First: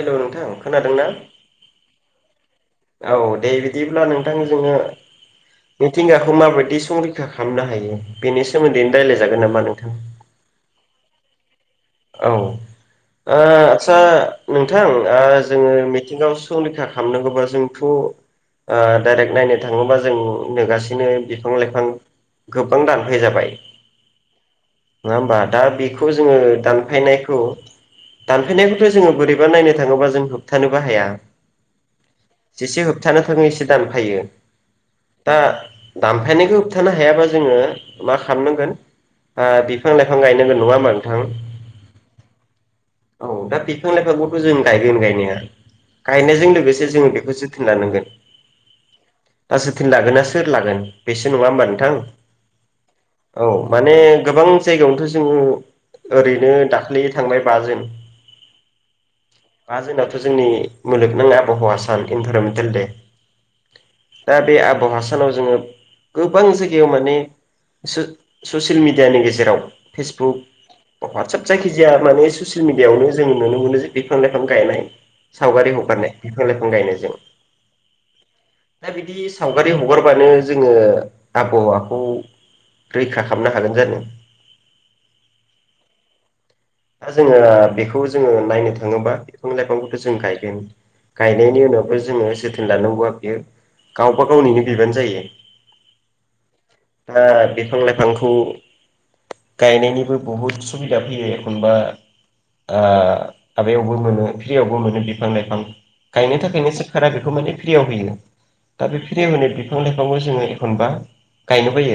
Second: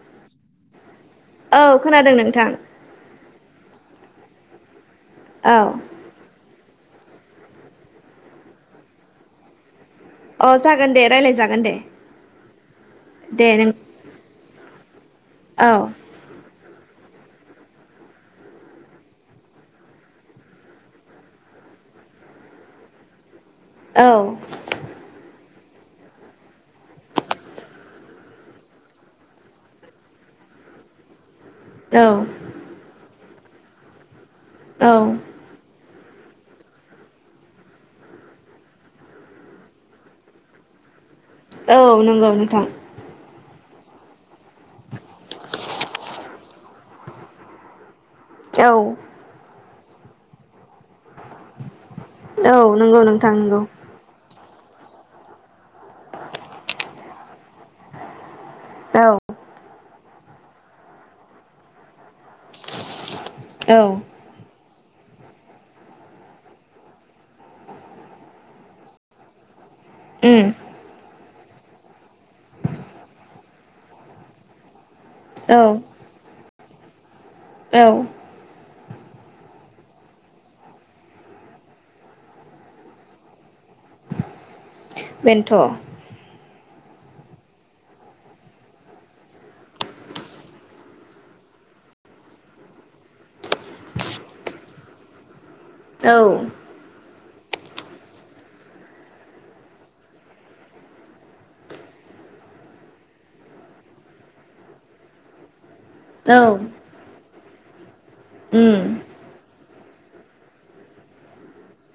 Hello नोंथां खोनादों ना? औ खोनादों नोंथां औ दे बिदिब्ला नोंथां जोङो औ मिथिंगाखौ माबायदि संरैखा खालामनो हायो बेनि सोमोन्दैनो रायलायजागोन नामा नोंथां अ जागोन दे रायलाय जागोन दे औ ओ दे नों आतसा नोंथां ओ औ जोङो मि थिंगायाव संरैखा खालामनांगौबा जोंथ' ओ डाइरेक्ट नायनो थाङोबा जों नेगासिनो बिफां लाइफां गोबां दानफाय जाबाय औ नङा होमबा दा बेखौ जोङो दान फायनायखौ दानफायनायखौथ' जोङो बोरैबा नायनो थाङोबा जों होबथानोबो हाया। औ जेसे होबथानो थाङो एसे दानफायो औ दा दामफायनायखौ होबथानो हायाबा जोङो मा खालामनांगोन ओ बिफां लाइफां गायनांगोन नङा होमबा नोंथां औ नंगौ नोंथां औ दा बिफां लाइफांखौथ' जों गायगोन गायनाया गायनायजों लोगोसे जों बेखौसो जोथोन लानांगोन औ दा जोथोन लागोना सोर लागोन? बेसो नङा होमबा नोंथां? औ नंगौ नोंथां औ नंगौ माने गोबां जायगायावनोथ' जोङो ओरैनो दाख्लै थांनाय बाजोन औ बा जुनाथ'जोंनि मुलुगनाङ आबहावा सान इनभारमेन्टेल दे औ दा बे आबहावा सानाव जोङो गोबां जायगायाव माने सो ससियेल मिडियानि गेजेराव उम फेसबुक बा हाट्सएप जायखिजाया माने ससियेल मिडिआवनो जोङो नुनो मोनो जे बिफां लाइफां गायनाय औ सावगारि हगारनाय बिफां लाइफां गायनायजों औ दा बिदि सावगारि हगारबानो जोङो आबहावाखौ रैखा खालामनो हागोन जानो? बेनोथ' दा जोङो बेखौ जोङो नायनो थाङोबा बिफां लाइफांफोरखौ जों गायगोन। गायनायनि उनावबो जोङो जोथोन लानांगौआ बियो। गावबा गावनिनो बिबान जायो। औ। दा बिफां लाइफांखौ गायनायनिबो बहुद सुबिदा फैयो। एखनबा ओ माबायावबो मोनो फ्रियावबो मोनो बिफां लाइफां। गायनो थाखायनो सरखारा बेखौ फ्रियाव होयो उम दा बे फ्रियाव होनाय बिफां लाइफांखौ जोङो एखनबा गायनो बायो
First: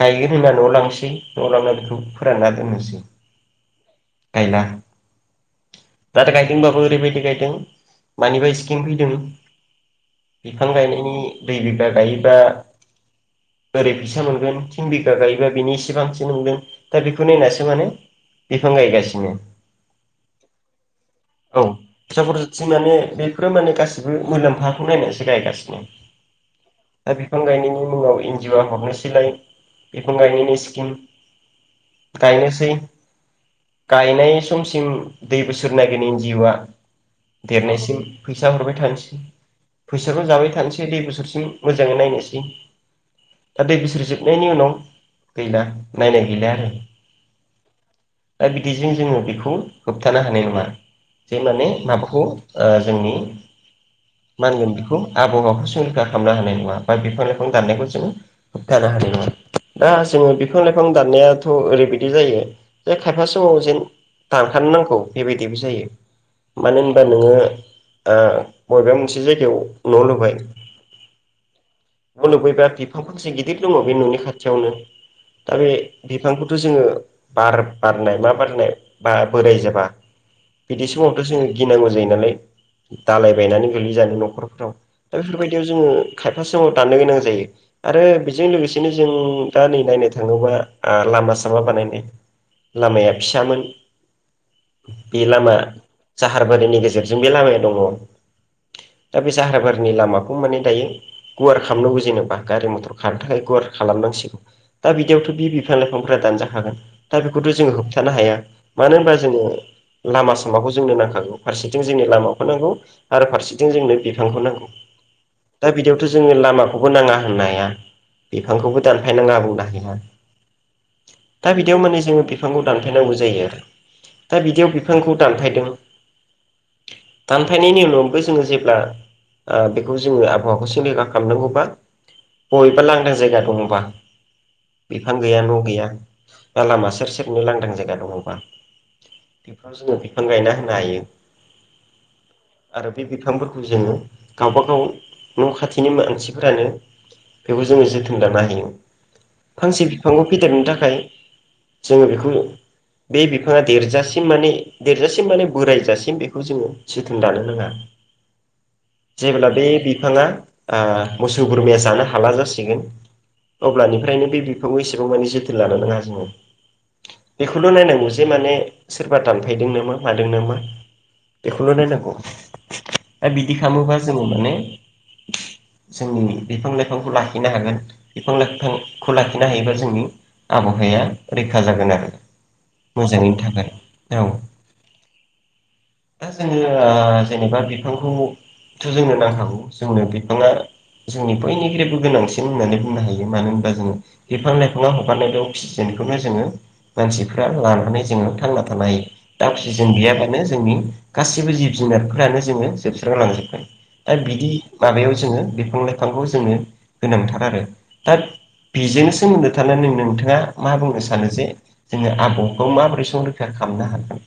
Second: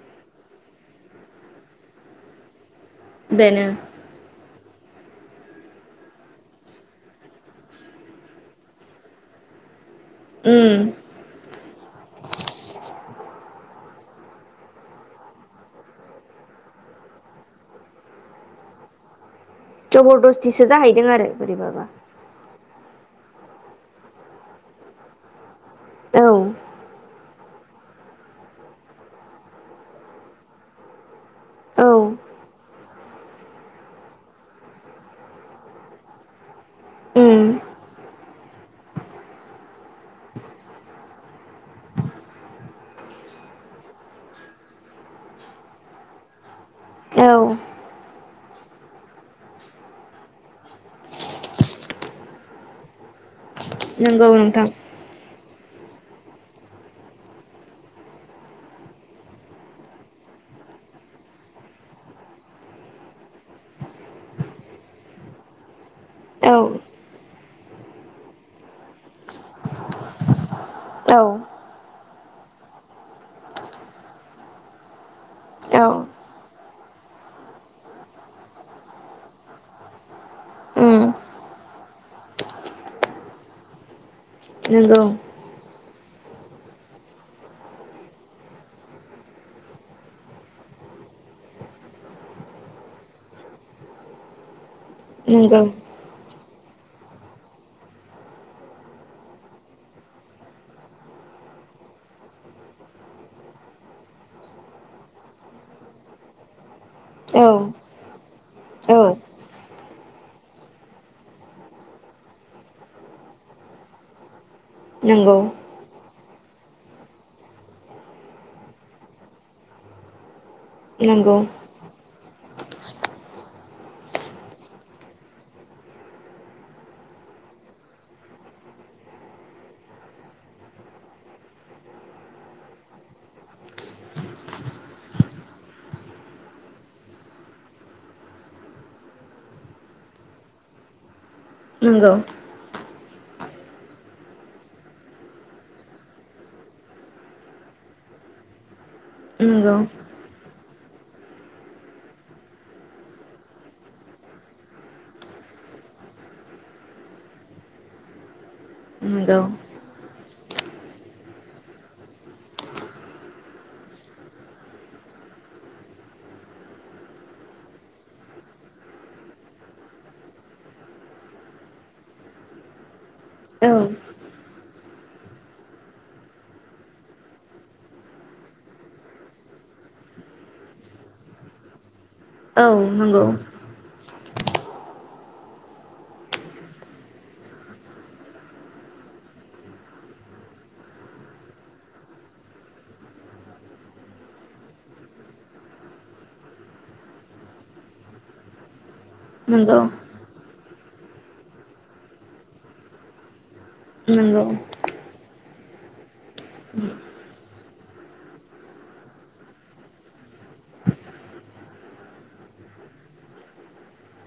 गायगोन होनना न'आव लांनोसै न'आव लांनानै बेखौ फोरानना दोननोसै। बेनो। गायला। दा गायदोंबाबो ओरैबायदि गायदों मानिबा सिकिम फैदों। उम बिफां गायनायनि दुइ बिगा गायोबा ओरै फैसा मोनगोन थिन बिगा गायोबा बिनि इसेबांसि मानगोन दा बेखौ नायनासो माने बिफां गायगासिनो जबरदस्थिसो जाहैदों आरो बोरैबाबा। जबरदस्थि माने बेफोरो माने गासिबो मुलाम्फाखौ नायनानैसो गायगासिनो औ। दा बिफां गायनायनि मुङाव एन जिअ आ हरनोसैलाय बिफां गायनायनि स्किम। औ गायनोसै। गायनाय समसिम दुइ बोसोर नायगोन इन जिअ आ उम देरनायसिम फैसा हरबाय थानोसै। फैसाखौ जाबाय थानोसै दुइ बोसोरसिम मोजाङै नायनोसै। दा दुइ बोसोर जोबनायनि उनाव गैला नायनाय गैला आरो। औ। दा बिदिजों जोङो बेखौ होबथानो हानाय नङा। जे माने माबाखौ ओ जोंनि नंगौ मा नोंथां होनगोन बेखौ आबहावाखौ संरैखा खालामना हानाय नङा बा बिफां लाइफां दाननायखौ जोङो होबथानो हानाय नङा दा जोङो बिफां लाइफां दाननायाथ' ओरैबायदि जायो। जे खायफा समाव जेन दानखानो नांगौ बेबायदिबो जायो। औ मानो होनबा नोङो ओ बबेबा मोनसे जायगायाव न' लुबाय औ। मुलुग बिबार बिफां फांसे गिदिर दङ। बे न'नि खाथियावनो दा बे औ बिफ फांखौथ' जोङो बार बारनाय मा बारनाय बा बोराय जाबा। बिदि उम समावथ' जों गिनांगौ जायो नालाय दालाय बायनानै गोलै जानो न' खरफोराव नंगौ दा बेफोरबायदियाव जोङो खायफा समाव दाननो गोनां जायो। आरो बेजों लोगोसेनो जों दा नै नायनो थाङोबा आ लामा सामा बानायनाय। लामाया फिसामोन बे लामा नंगौ जाहार बारिनि गेजेरजों बे लामाया दङ। दा बे जाहार बारिनि लामाखौ माने दायो। गुवार खामनांगौ जेनेबा गारि मथर खारनो थाखाय गुवार खालाम नांसिगौ। दा बिदियावथ' बि बिफां लाइफांफ्रा दानजा खागोन दा औ बेखौथ' जोङो होब थानो हाया मानो औ होमबा जोङो लामा सामाखौ जोंनो नांखागौ फारसेथिं जोंनो लामाखौ नांगौ। आरो फारसेथिं जोंनो बिफांखौ नांगौ। नोंगौ। दा बिदियावथ' जोंनो लामाखौबो नाङा होननो हाया। बिफांखौबो दानफाय नाङा बुंनो हाया। नंगौ दा बिदियाव माने जोङो बिफांखौ दानफाय नांगौ जायो आरो। दा बिदियाव बिफांखौ दानफायदों। दानफायनायनि उनावबो जोङो जेब्ला ओ बेखौ जोङो आबहावाखौ सिलिंखार खामनांगौबा बबेबा लांदां जायगा दङ'बा बिफां गैया न' गैया बा लामा [unintelligible] सेबनो लांदां जायगा दङ'बा बेफोराव जोङो बिफां गायना होनो हायो। नोंगौ। आरो बे बिफांफोरखौ जोङो गावबागाव न' खाथिनि मानसिफोरानो बेबो जोङो जोथोन लानो हायो। नंगौ फांसे बिफांखौ फेदेरनो थाखाय जोङो बेखौ बे बिफाङा देरजासिम माने देरजासिम माने बोरायजासिम बेखौ जोङो जोथोन लानो नाङा। नंगौ जेब्ला बे बिफाङा आ मोसौ बोरमाया जानो हाला जासिगोन। अब्लानिफ्रायनो बे बिफांखौ एसेबां माने जोथोन लानो नङा जोंनो। बेखौल' नायनांगौ जे माने सोरबा दानफायदों नामा मादों नामा। बेखौल' नायनांगौ दा बिदि औ खामोबा जोङो माने जोंनि बिफां लाइफांखौ लाखिनो हागोन बिफां लाइफांखौ लाखिनो हायोबा जोंनि आबहावाया रैखा जागोन आरो औ नंगौ मोजाङैनो थागोन। औ दा जोङो ओ जेनेबा बिफांखौ थ' जोंनो नांखागौ जोंनो बिफाङा जोंनि बयनिख्रुयबो गोनांसिन होननानै बुंनो हायो। मानो होमबा जोङो बिफां लाइफाङा हगारनाय बे अक्सिजेन खौनो जोङो मानसिफ्रा लानानै जोङो थांना थानो हायो। [unintelligible] नंगौ जेन गैयाबानो जोंनि गासैबो जिब जुनारफ्रानो जोङो जोबस्रां लांजोबगोन। दा नंगौ बिदि माबायाव जोङो बिफां लाइफांखौ जोंनो गोनांथार आरो दा बेजोंनो सोमोन्दो थानानै नों-नोंथाङा मा बुंनो सानो जे जोंनो आबहावाखौ माबोरै संरैखा खामनो हागोन।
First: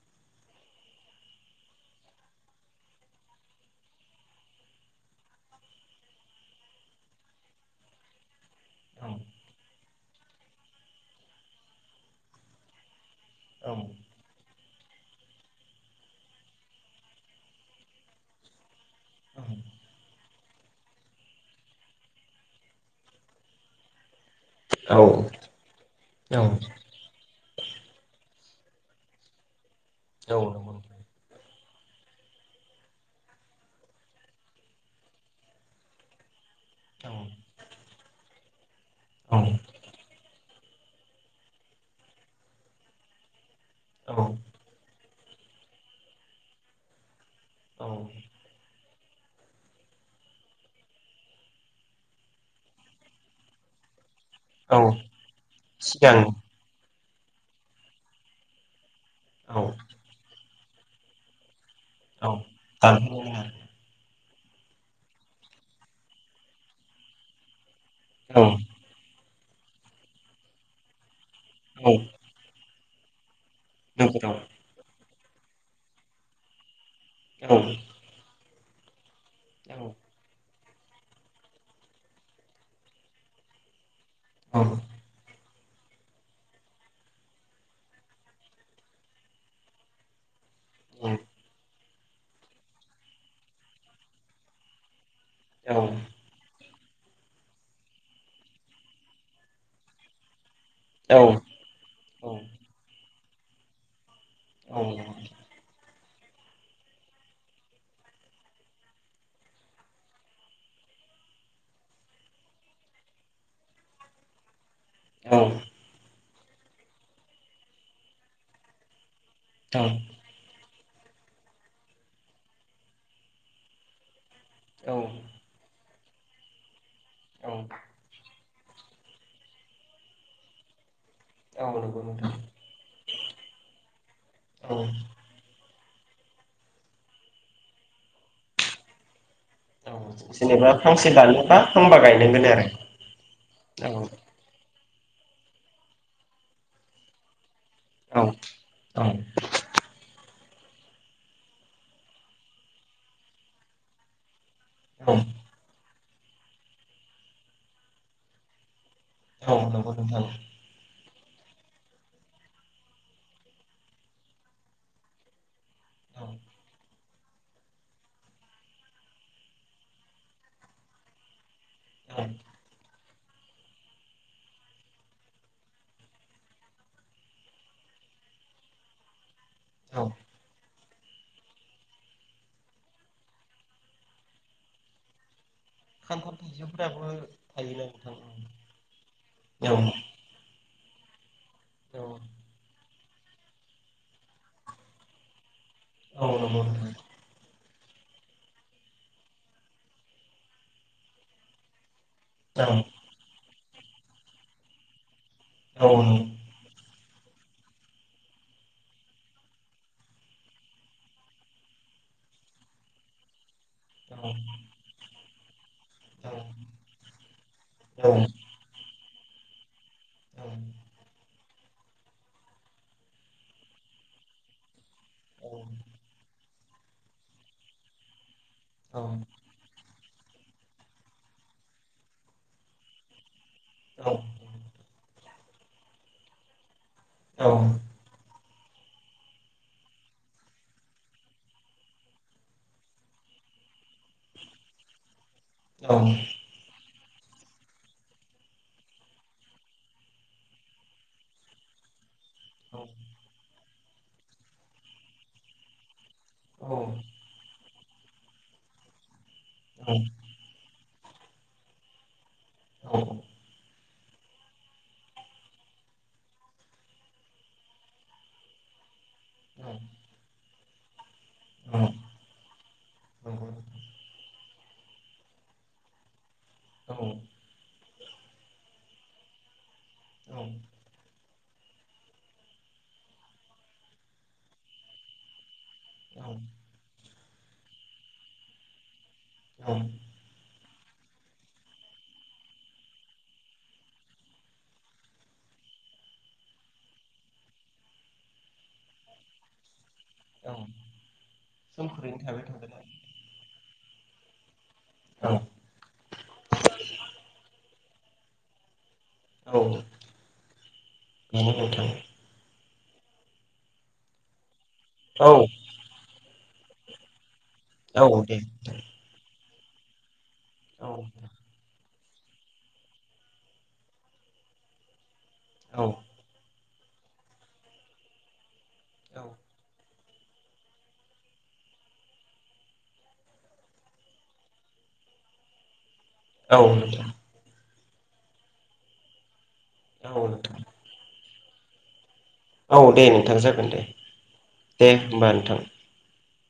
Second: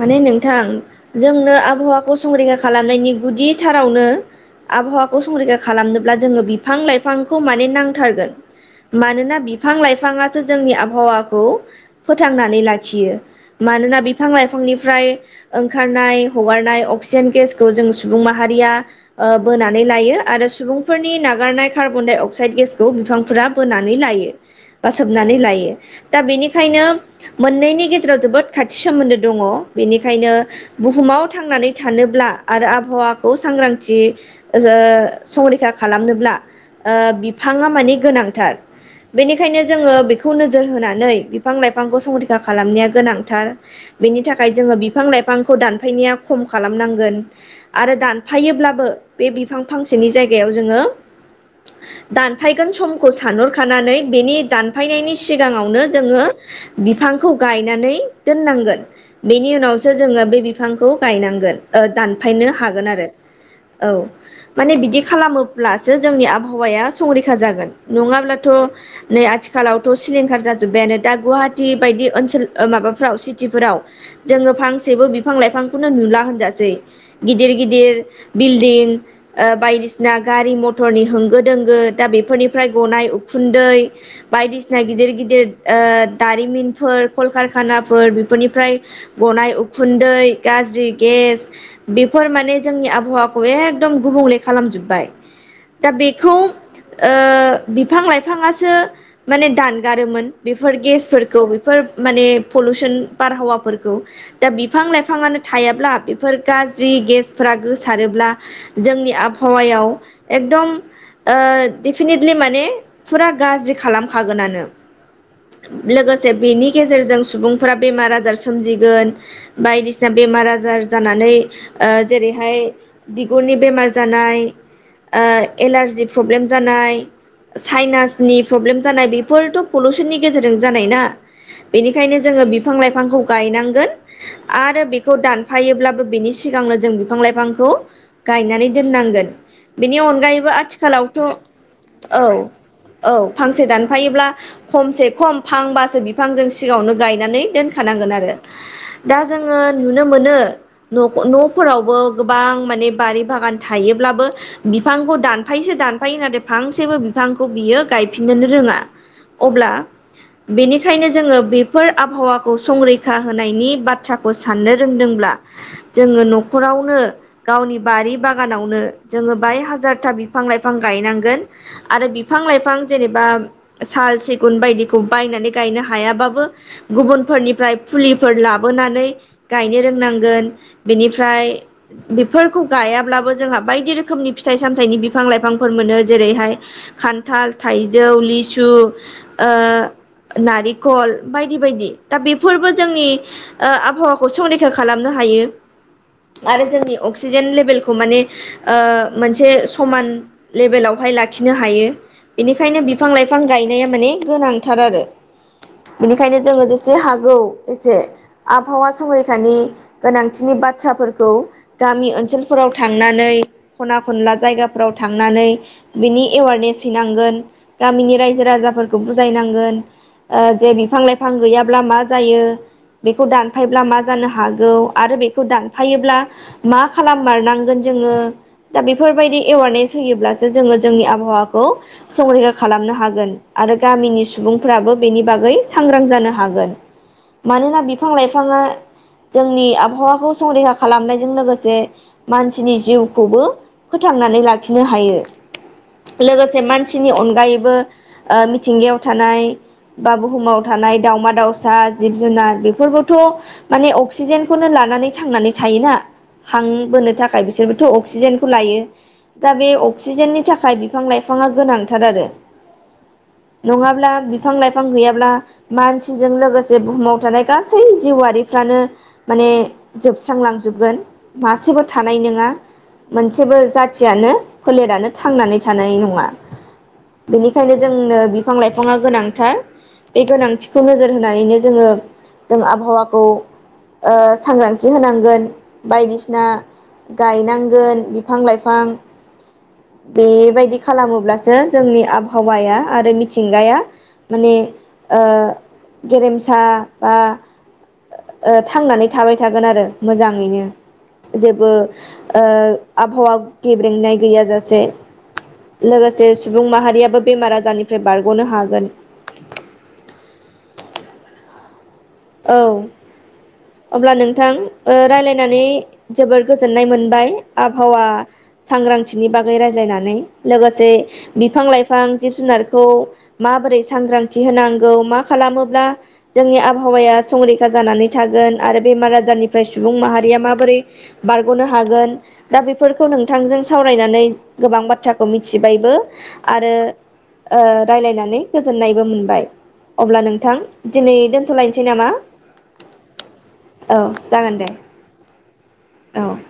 माने नोंथां जोंनो आबहावाखौ संरैखा खालामनायनि गुदि थारावनो आबहावाखौ संरैखा खालामनोब्ला जोङो बिफां लाइफांखौ माने नांथारगोन। मानोना बिफां लाइफाङासो जोंनि आबहावाखौ फोथांनानै लाखियो। औ मानोना बिफां लाइ फांनिफ्राय ओंखारनाय हगारनाय अक्सिजेन गेसखौ जों सुबुं माहारिया ओ औ बोनानै लायो आरो सुबुं फोरनि नागारनाय कार्बनडाइ अक्साइड गेसखौ बिफांफोरा बोनानै लायो। बा औ नंगौ औ सोबनानै लायो दा बेनिखायनो मोननैनि गेजेराव जोबोद खाथि सोमोन्दो दङ। बेनिखायनो बुहुमाव थांनानै थानोब्ला आरो आबहावाखौ सांग्रांथि जोङो संरैखा खालामनोब्ला ओ बिफाङा माने गोनांथार औ बेनिखायनो जोङो बे खौ नोजोर होनानै बिफां-लाइफांखौ संरैखा खालामनाया गोनांथार औ बेनि थाखाय जोङो बिफां-लाइफांखौ दानफायनाया खम खालामनांगोन औ आरो दानफायोब्लाबो बे बिफां फांसेनि जायगायाव जोङो दानफायगोन समखौ सानहरखानानै बेनि औ दानफायनायनि सिगाङावनो सिगां जोङो बिफांखौ गायनानै दोननांगोन। बेनि औ उनावसो जोङो बे बिफांखौ गायनांगोन ओ औ दानफायनो हागोन आरो। दानहैयोमोन औ माने बिदि खालामोब्लासो जोंनि आबहावाया संरैखा जागोन। आरो औ नङाब्लाथ' नै आथिखालावथ' सिलिंखार जाजोब्बायानो दा गुवाहाटी औ बायदि ओनसोल ओ माबाफ्राव सिटिफोराव नोगोराव जोङो फांसेबो बिफां-लाइफांखौनो नुला होनजासै। औ गिदिर गिदिर बिल्डिं ओ औ बायदिसिना गारि म मटरनि होंगो दोंगो दा बेफोरनिफ्राय गनाय उखुन्दै औ बायदिसिना गिदिर गिदिर ओ दारिमिनफोर कलकारखानाफोर बेफोरनिफ्राय गनाय उखुन्दै गाज्रि गेस बेफोर माने जोंनि आबहावाखौ एखदम गुबुंले खालामजोब्बाय। दा बे खौ ओ बिफां-लाइफाङासो माने दानगारोमोन। बेफोर औ गेसफोरखौ बेफोर माने औ पलुसन बारहावाफोरखौ। दा नंगौ बिफां-लाइफाङानो थायाब्ला बेफोर गाज्रि गेसफोरा गोसारोब्ला जोंनि आबहावायाव एकदम ओ डेफिनेटलि माने फुरा गाज्रि खालाम खागोननानो। औ लोगोसे बेनि गेजेरजों सुबुंफोरा बेमार-आजार सोमजिगोन। बायदिसिना बेमार-आजार जानानै ओ जेरैहाय बिगुरनि बेमार जानाय ओ एलारजि प्रब्लेम जानाय सायनासनि प्रब्लेम जानाय बेफोरथ' पलुसननि गेजेरजों जानाय ना बेनिखायनो नोंथां जोङो बिफां-लाइफांखौ गायनांगोन औ आरो बे खौ दानफायोब्लाबो बेनि सिगांनो जों बिफां-लाइफांखौ गायनानै दोननांगोन। बेनि अनगायैबो जेनेबा फांसे आथिखालावथ' दानोबा फांबा औ गायनांगोन औ फांसे आरो औ दानफायोब्ला खमसे खम फांबासो बिफांजों सिगाङावनो गायनानै दोनखानांगोन। औ औ दा जोङो नुनो मोनो न' न'फोरावबो गोबां माने बारि बागान थायोब्लाबो औ बिफांखौ दानफायोसो दानफायो नाथाय फांसेबो बिफांखौ बियो गायफिनोनो रोङा। औ अब्ला नंगौ नोंथां बेनिखायनो जोङो बेफोर आबहावाखौ संगरै खा होनायनि बाथ्राखौ साननो रोंदोंब्ला औ जोङो न'खरावनो गावनि बारि बागानावनो जोङो बाय हाजारथा बिफां-लाइफां गायनांगोन। आरो औ बिफां-लाइफां जेनेबा साल सिगुन बायदिखौ बायनानै गायनो हायाबाबो गुबुनफोरनिफ्राय फुलिफोर लाबोनानै गायनो औ रोंनांगोन। बिनिफ्राय बेफोरखौ गायाब्लाबो जोंहा बायदि रोखोमनि फिथाइ सामथायाइनि बि बिफां लाइफांफोर मोनो खान्थाल जेरैहाय थाइजौफोराबो खान्थाल, थायोना थाइजौ, नोंथां लिसु ओ नारिखल बायदि बायदि औ दा बि फोर जोंनि ओ आबहावाखौ संरैखा खालामनो हायो औ नंगौ आरो नोंथां जोंनि अ क्सिजेन लेभेलखौ माने ओ मोनसे समान लेभेलावहाय लाखिनो हायो। बेनिखायनो बिफां लाइफां गायनाया माने गोनांथार आरो औ बिनिखायनो नंगौ जोङो जेसे हा गौ एसे आबहावा संरैखानि गोनांथिनि बाथ्राफोरखौ गामि ओनसोलफोराव थांनानै खना औ खनला जायगाफोराव थांनानै बिनि एवारनेस हैनांगोन औ गामिनि रायजो राजाफोरखौ बुजायनांगोन जे बिफां लाइफां गैयाब्ला मा जायो बेखौ दानफायोब्ला मा जानो हागौ आरो बेखौ दानफायोब्ला मा खालाम मारनांगोन जोङो दा बेफोरबायदि एवारनेस होयोब्लासो जोङो जोंनि आबहावाखौ संरैखा खालामनो हागोन। आरो औ औ औ गामिनि सुबुंफोराबो बेनि बागै सांग्रां जानो हागोन। नंगौ औ मानोना बिफां लाइफाङा जोंनि आबहावाखौ संरैखा खालामनायजों लोगोसे मानसिनि जिउखौबो फोथांनानै लाखिनो हायो औ लोगो से मानसिनि अनगायैबो ओ मिथिंगायाव थानाय बा बुहुमाव थानाय दावमा दाउ सा जिब जुनार बेफोरबोथ' माने अक्सिजेनखौनो लानानै थांनानै थायोना। हां बोनो थाखाय बिसोरबोथ' अक्सिजेनखौ लायो दा बे अक्सिजेननि थाखाय बिफां लाइफाङा गोनांथार आरो। औ [inaudible] नङाब्ला बिफां लाइफां गैयाब्ला मानसि जों लोगोसे बुहुमाव थानाय गासै जिउआारिफ्रानो माने जोबस्रांलांजोबगोन। औ मासेबो थानाय नोङा मोनसेबो जाथियानो फोलेरानो थांनानै थानाय नङा। उम बेनिखायनो जोंनो बिफां लाइफाङा गोनांथार बे औ गोनांथि होननानैनो जोङो जों आबहावाखौ ओ सांग्रांथि होनांगोन। बायदिसिना गायनांगोन बिफां लाइफां ओम बेबायदि खालामोब्लासो जोंनि आबहावाया आरो मिथिंगाया माने ओ गेरेमसा बा ओ थांनानै थाबाय थागोन आरो मोजाङैनो जेबो सोमखोरैनो थाबाय ओ थागोन आबहावा गेब्रेंनाय गैयाजासे। औ लोगोसे सुबुं माहारियाबो बेमार आजारनिफ्राय बारग'नो हागोन। औ नंगौ नोंथां औ अब्ला नोंथां ओ औ रायलायनानै जोबोर गोजोननाय मोनबाय आबहावा औ दे औ सांग्रांथिनि बागै रायज्लायनानै। औ लोगोसे बिफां लाइफां जिब जुनारखौ माबोरै सांग्रांथि होनांगौ मा खालामोब्ला औ जोंनि आबहावाया संरैखा जानानै थागोन आरो बेमार आजारनिफ्राय सुबुं माहारिया माबोरै बारग'नो हागोन दा बेफोरखौ नोंथांजों सावरायनानै गोबां बाथ्राखौ मिथिबायबो नोंथां औ आरो नोंथां ओ रायलायनानै गोजोननायबो मोनबाय अब्ला नोंथां दिनै दोन्थ'लायनोसै नामा? औ दे नोंथां जागोन दे औ जागोन दे होमबा नोंथां। औ